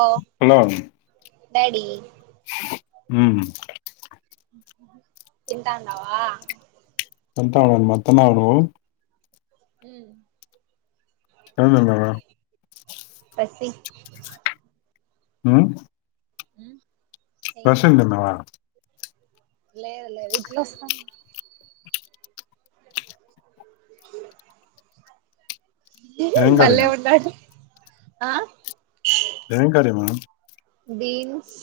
ఓ hello daddy ఉహు తింటాన్నావా అంటా మొత్తమే అను అ [unintelligible] ప్రసి ఉ ఉమ్ ప్రసన్న లేదు లేదు ఇట్లా ఏం కర్రీ బల్లె ఉన్నాడు ఆ ఏం కారేమా బీన్స్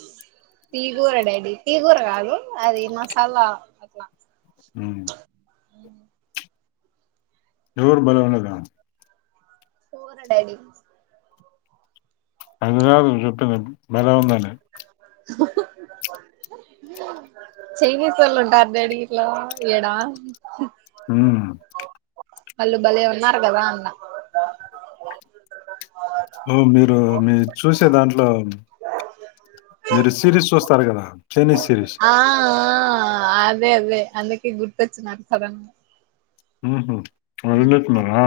తీగూర డాడీ తీగూర కాదు అది మసాలా ఉ రోడ్డు బలే ఉన్నది పోరా డాడి అనురాదు చుట్టనే మలవందనే చైనీస్ వాళ్ళు ఉంటారు డాడి ఇలా ఈడా ఉ అల్లు భలే ఉన్నార్గదా అన్న ఓ మీరు మీ చూసే దాంట్లో మీరు సిరీస్ చూస్తారు కదా చైనీస్ సిరీస్ ఆ ఆ అదే అదే అందుకే గుర్తొచ్చినారు సడెన్ గా ఉ అ విన్నతున్నారా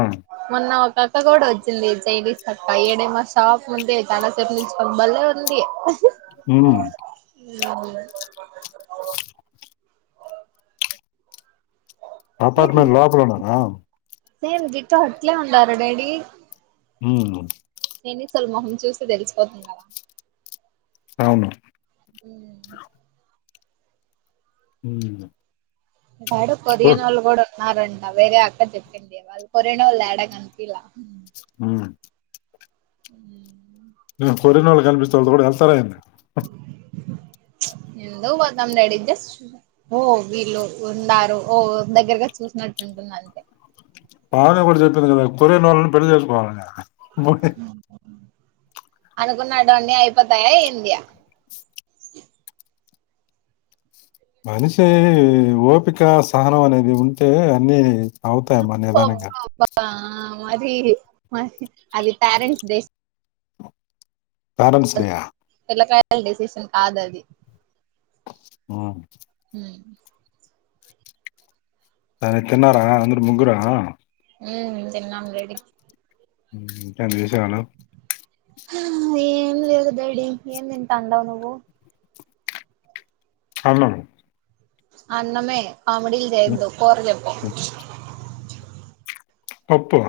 పక్క కూడా వచ్చింది చైనీస్ పక్కా ఈడే మా షాప్ ముందే చాలాసేపు నుంచి కొబ్బలే ఉంది ఉమ్ ఉ సేమ్ అపార్ట్మెంట్ లోపలున్నారా సేమ్ దిటు అట్లే ఉండాలే డేడి ఉమ్ నేనుసలు మొహం చూస్తే తెలిసిపోతది కదా అవును హ ఉమ్ బాడు ఓ కొరియన్ వాళ్ళు గుడా న్నారన్న వేరే అక్క చెప్పింది వాళ్ళు కొరియన్నోళ్లు ఏడా కనిపియ లేదు ఆ ఉ కోరియానోళ్లు కనిపిస్తే వాళ్ళతో పాటు కూడా ఎళ్తారా ఏంది ఎందు వదం రెడి జస్ట్ ఓ వీళ్ళు ఉన్నారు ఓ దగ్గరగా చూసినట్టు అంతేనా పానే కూడా చెప్పింది కదా కొరియనోళ్ళని పెళ్లి చేసుకోవాలని అనుకున్నాడ అన్నీ అయిపోతాయా ఏంది మనిషి ఓపిక సహనం అనేది ఉంటే అన్ని అవుతాయమ్మా నిదానంగా ఆ మరి మరి అది ప్యారెంట్స్ డే ప్యరంట్స్ డేయా ల్ డెసిషన్ కాద్ అది ఉమ్ హ్మ్ తరే తిన్నారా అందరు ముగ్గురా ఆ ఉమ్ తిన్నాం రెడి ఉమ్ కెన్ ఏశేయాలా హా ఏమ్ లేదు డాడీ ఏన్ దింటండవ్ నువ్వు ఔనా అన్నమే కామిడిలు జెయొద్దు కూరజెప్పు హ్మ్. పప్పు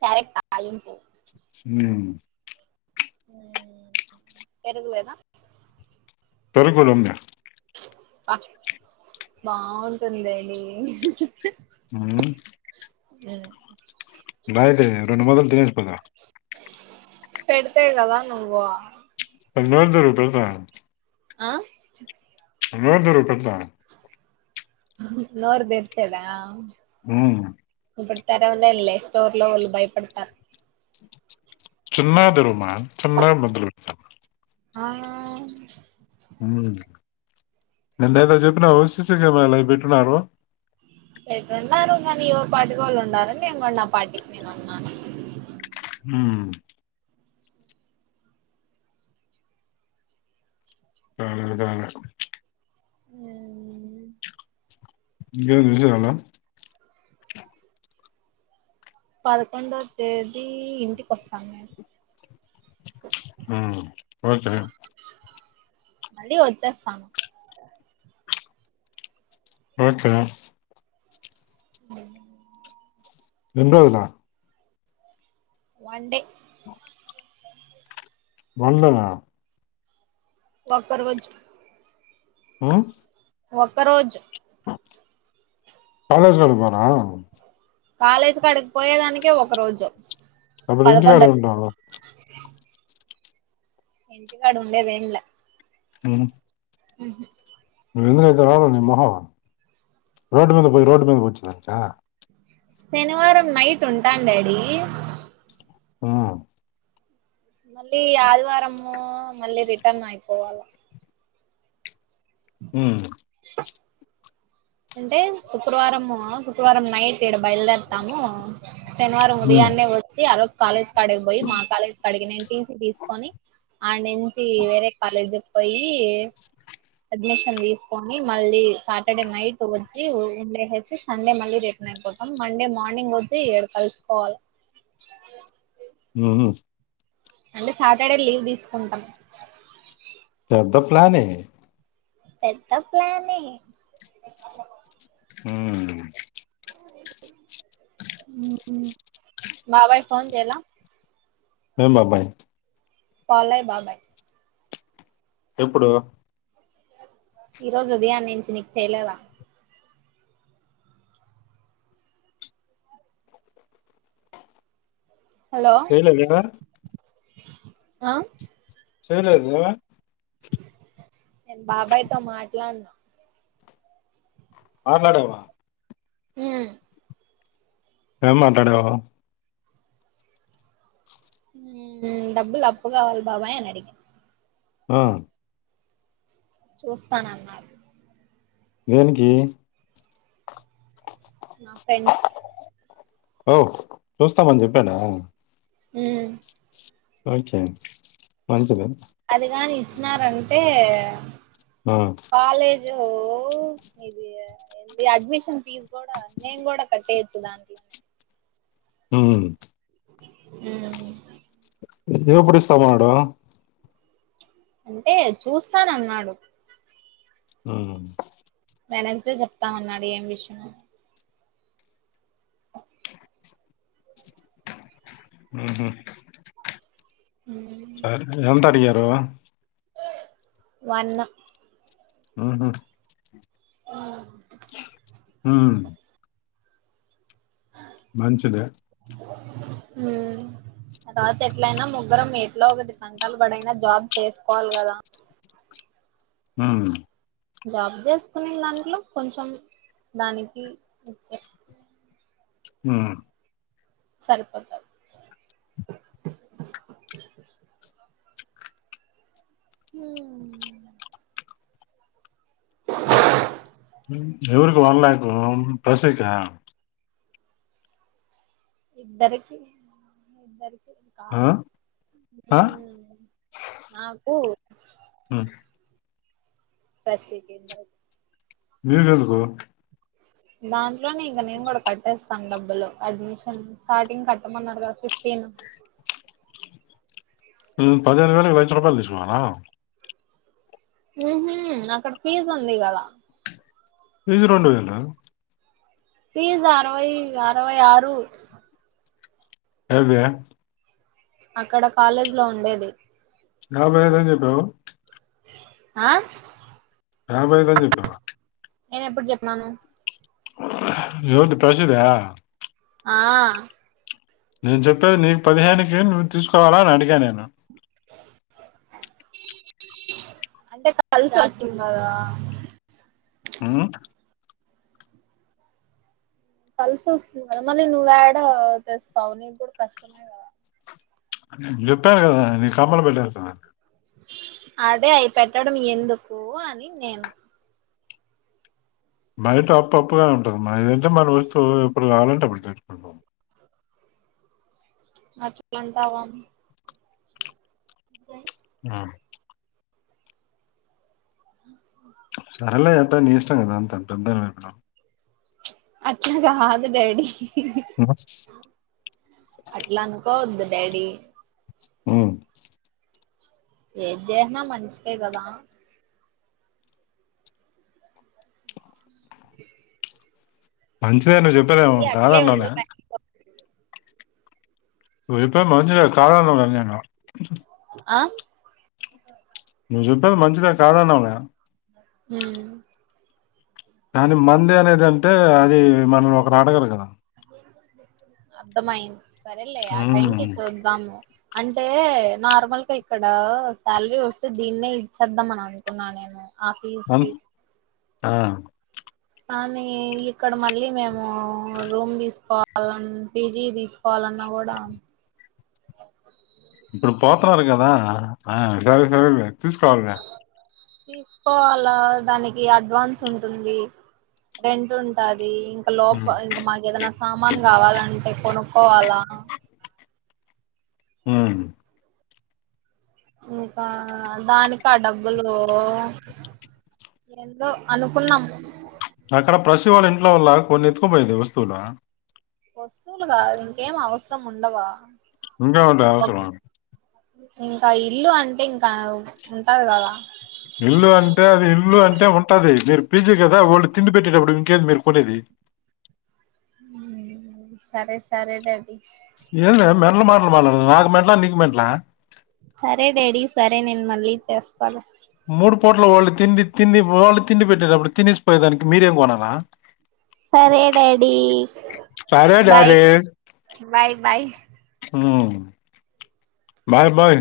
క్యారే ఆ ఆ అల్వీటి ఉమ్ పెరుగులేదా పెరుగులుంద్య బా బాఉంటుంది డాడీ హ్ ఉమ్ ఆ బాయ్ దే రొండు ముద్దలు తినేస్ పొదువ్ పెడితే గదా నువ్వ నోర్ దెరువు పెడతా ఆ ప్చ్ నోర్ దెరువు పెడతా హ్ నోర్ దేరిసేదా ఉమ్ తెరవాలేన్ లే స్టోర్ లోళ్ళు భయపడతార్ చిన్నా దేరుమా చీన్నా ముద్దల్ పెడుతా ఆ ఉమ్ నిన్న ఏదో జేప్పినావ్ సీసీకెమలో ఐబెట్టునారు పెట్టునారు గానీ ఎవృ పాటికో వోళ్ళు ఉన్నారు నేన్ గుడా నా పాటీకి నేన్ ఉన్నాను ఉమ్ గాదు గనే ఉమ్ ఇంగేంది విషయాలు పదకొండో తేదీ ఇంటికోస్తన్ నేన్ పోతే మళ్ళీ ఓచ్చేస్తాను ఓకే ఉమ్ రొండ్రోజుల వన్ డే అ వందనా వక్క రోజ్ ఓ ఒక్కరోజు కాలేజ్ వెళ్లు పోనా కాలేజ్ కాడికిపోయేదానికే ఒక రోజు అప్పుడు ఇంటికాడ పదకొండ ఉంటాము ఇంటికాడ ఉండేద ఏంలా ఉహు ఉహు నువ్వు ఎందుకైతే రావో నీ మొహం రోడ్డు మీద పోయి రోడ్డు మీద వచ్చినాక శనివారం నైట్ ఉంటాను డాడీ ఆ మళ్ళీ ఆదివారము మళ్ళీ రిటర్న్ అయిపోవాల ఊ అంటే శుక్రవారము శుక్రవారం నై ఈడ బయలుదేరతాము శనివారం హ్మ్. ఉదయాన్నే వచ్చి ఆరోజు కాలేజ్ కడిగిపోయి మా కాలేజ్ కడిగి నేను టీసీ తీసుకొని ఆడ్ నుంచి వేరే కాలేజ్ పోయి అడ్మిషన్ తీసుకొని మళ్ళీ సాటర్డే నైట్ వచ్చి ఉండేహెసి సండే మళ్ళీ రి నయిపోతం మండే మార్నింగ్ వచ్చి ఏడు కలుసుకోవాలి నుహు అంటే సాటర్డే లీవ్ తీసుకుంటాం. పెద్ద ప్లానే పెద్ద ప్లానే ఉహ్హు ఆ మాబాయి ఫోన్ చేలా ఏం బబాయ్ పాలయ్ బాబాయ్ ఎప్పుడు ఈరోజు ఉదయా నుంచి నీకు చేయలేదా? హలో చేయలేదా ఆ చేయలేదా నేను బాబాయ్తో మాట్లాడను ఆ మేడమా? మ్ ఏం మాట్లాడవా? మ్ డబ్బులు అప్పు కావాలి బాబాయ్ అని అడిగే ఆ చూస్తాన అన్నారు దేనికి నా ఫ్రెండ్స్ ఓ చూస్తామని చెప్పానా మ్ ఓకే మంచిది అదిగాని ఇచ్చినారంటే ఆ ఈ అడ్మిషన్ ఫీజ్ కూడా నేను కూడా కట్టేయొచ్చు దాంట్లోనే ఉహు ఉ ఇచ్చినప్పుడు ఇస్తావా [unintelligible] అంటే చూస్తానన్నాడు హ వెండ్స్ డే చెప్తామన్నాడు ఏం విషయ ఉహు హ్మ్, సరే ఎంత అడిగారు వన్న ఆహ ఆ ఆ మంచిదె ఉ ఆ తర్వాత ఎట్లయినా ముగ్గురం ఎట్లో ఒకటి తంటాలు పడయినా జాబ్ చేసుకోవాలి కదా ఆవును జాబ్ చేసుకునే దాంట్లో కొంచెం దానికి ఇచ్చే ఆ సరిపోతాది హుమ్ బస్ ఎక్క ఇద్దరికి ఇద్దరికి ఆ! కాదు ఊ ఆ! నాకు ఆ పసి కేంద్రం నీకేందుకు దాంట్లోనే ఇంక నేను కూడా కట్టేస్ డబ్బులు అడ్మిషన్ స్టార్టింగ్ కట్టమన్నారు కదా ఫిఫ్టీన్ పదిహేను వేలకు లక్షం రూపాయలు తీసుకున్నావ ఉహ అక్కడ ఫీజ్ ఉంది కదా ఇది రెండు వేలనా ఫీజ్ అరవై అరవై ఆరు ఎది అక్కడ కాలేజ్ లో ఉండేది అని చెప్పావు. ఆ రాభోయదని చెప్పావా నేను ఎప్పుడు చెప్పినాను ఎవరిది ప్రసద ఆ నేను చెప్పేది నీకు పదిహేనికి నువ్వు తీసుకోవాలా అని అడిగా నేను అంటే కలిసి వస్తుంది కదా ఉ కలిసి వస్తుంది కదా మళ్ళీ నువ్వు ఏడ తెస్తావు నీకు కూడా కష్టమే కదా నే జెప్పాను కదా నేను కమ్మలు పెట్టేస్తానును అదే అవి పెట్టడం ఎందుకు అని నేను బైట అప్పు అప్గా ఉంటుంది మనిదయితే మనం వస్తు ఎప్పుడు కావాలంటే అప్పుడు తెచ్చుకుంటాం అట్లుంటావా ఆ అ నల్ ఏంటా న ఇష్టంగా అదా అంత అంటాడడం అట్లాగాదు డాడి అ అట్లా అనుకోవద్దు డాడీ అ ఏది జేసిన మనించికే కదా మంచిదే నువ్వు చెప్పదేమ అది అట్లే కాదన్నావునే ఉండులే నువ్వు చెప్పేది మంచిదే కాదనలేదు నేను ఆ నువ్వు చెప్పేది మంచిద కాదన్నావులే హు కానీ మంది అనేది అంటే అది మనం ఒకరు ఆడగరు కదా అర్థమయింది సరేలే ఆ టైం కి ఉమ్. చూద్దాము అంటే నార్మల్గా ఇక్కడ శాలరీ వస్తే దీన్నే ఇచ్చేద్దాం అని అనుకున్నా నేను ఆఫిస్కి అన్- ఆ, కానీ ఇక్కడ మళ్ళీ మేము రూమ్ తీసుకోవాలన్ పిజి తీస్ కోలన్నా కూడా ఇప్పుడు పోతారు కదా ఆ సరే సరే తీసుకోవాలి తీసుకోవాలా దానికి అడ్వాన్స్ ఉంటుంది రెంట్ ఉంటది ది ఇంకా ఉమ్, లోప ఇంక మాకు ఏదనా సామాన్ కావాలంటే కొనుక్కోవాలా ఉ ఇంకా దానికి ఆ డబ్బులు ఏందో అనుకున్నాం అక్కడ ప్రసీ వాళ్ళ ఇంట్లో వల్ల కొన్ని ఎత్తుకుపోయింది వస్తువులు వస్తువులుగా ఇంకేం అవసరం ఉండవా ఇంకేమట అవసరము ఇంక ఇల్లు అంటే ఇంకా ఉంటాది కదా ఇల్లు అంటే అది ఇల్లు అంటే ఉంటాది మీరు పిజీ కదా వాళ్ళు తిండి పెట్టేటప్పుడు ఇంకేం మీరు కొనేది సరే సరేలేండి ఏ మె మెంటల్ మాట్ల మాట్లాడుతున్నావ్ నాకు మెంట్లా నీకు మంట్లా సరే డాడీ సరే నేను మళ్ళీ చేస్తాను మూడు పూట్ల వాళ్ళు తిండి తిం వాళ్ళు తిండి పెట్టేటప్పుడు తినేసి పోయేదానికి మీరేం కొనాల సరే డాడీ సరే బాయ్ డాడీ బాయ్ బాయ్ ఉమ్. Bye buy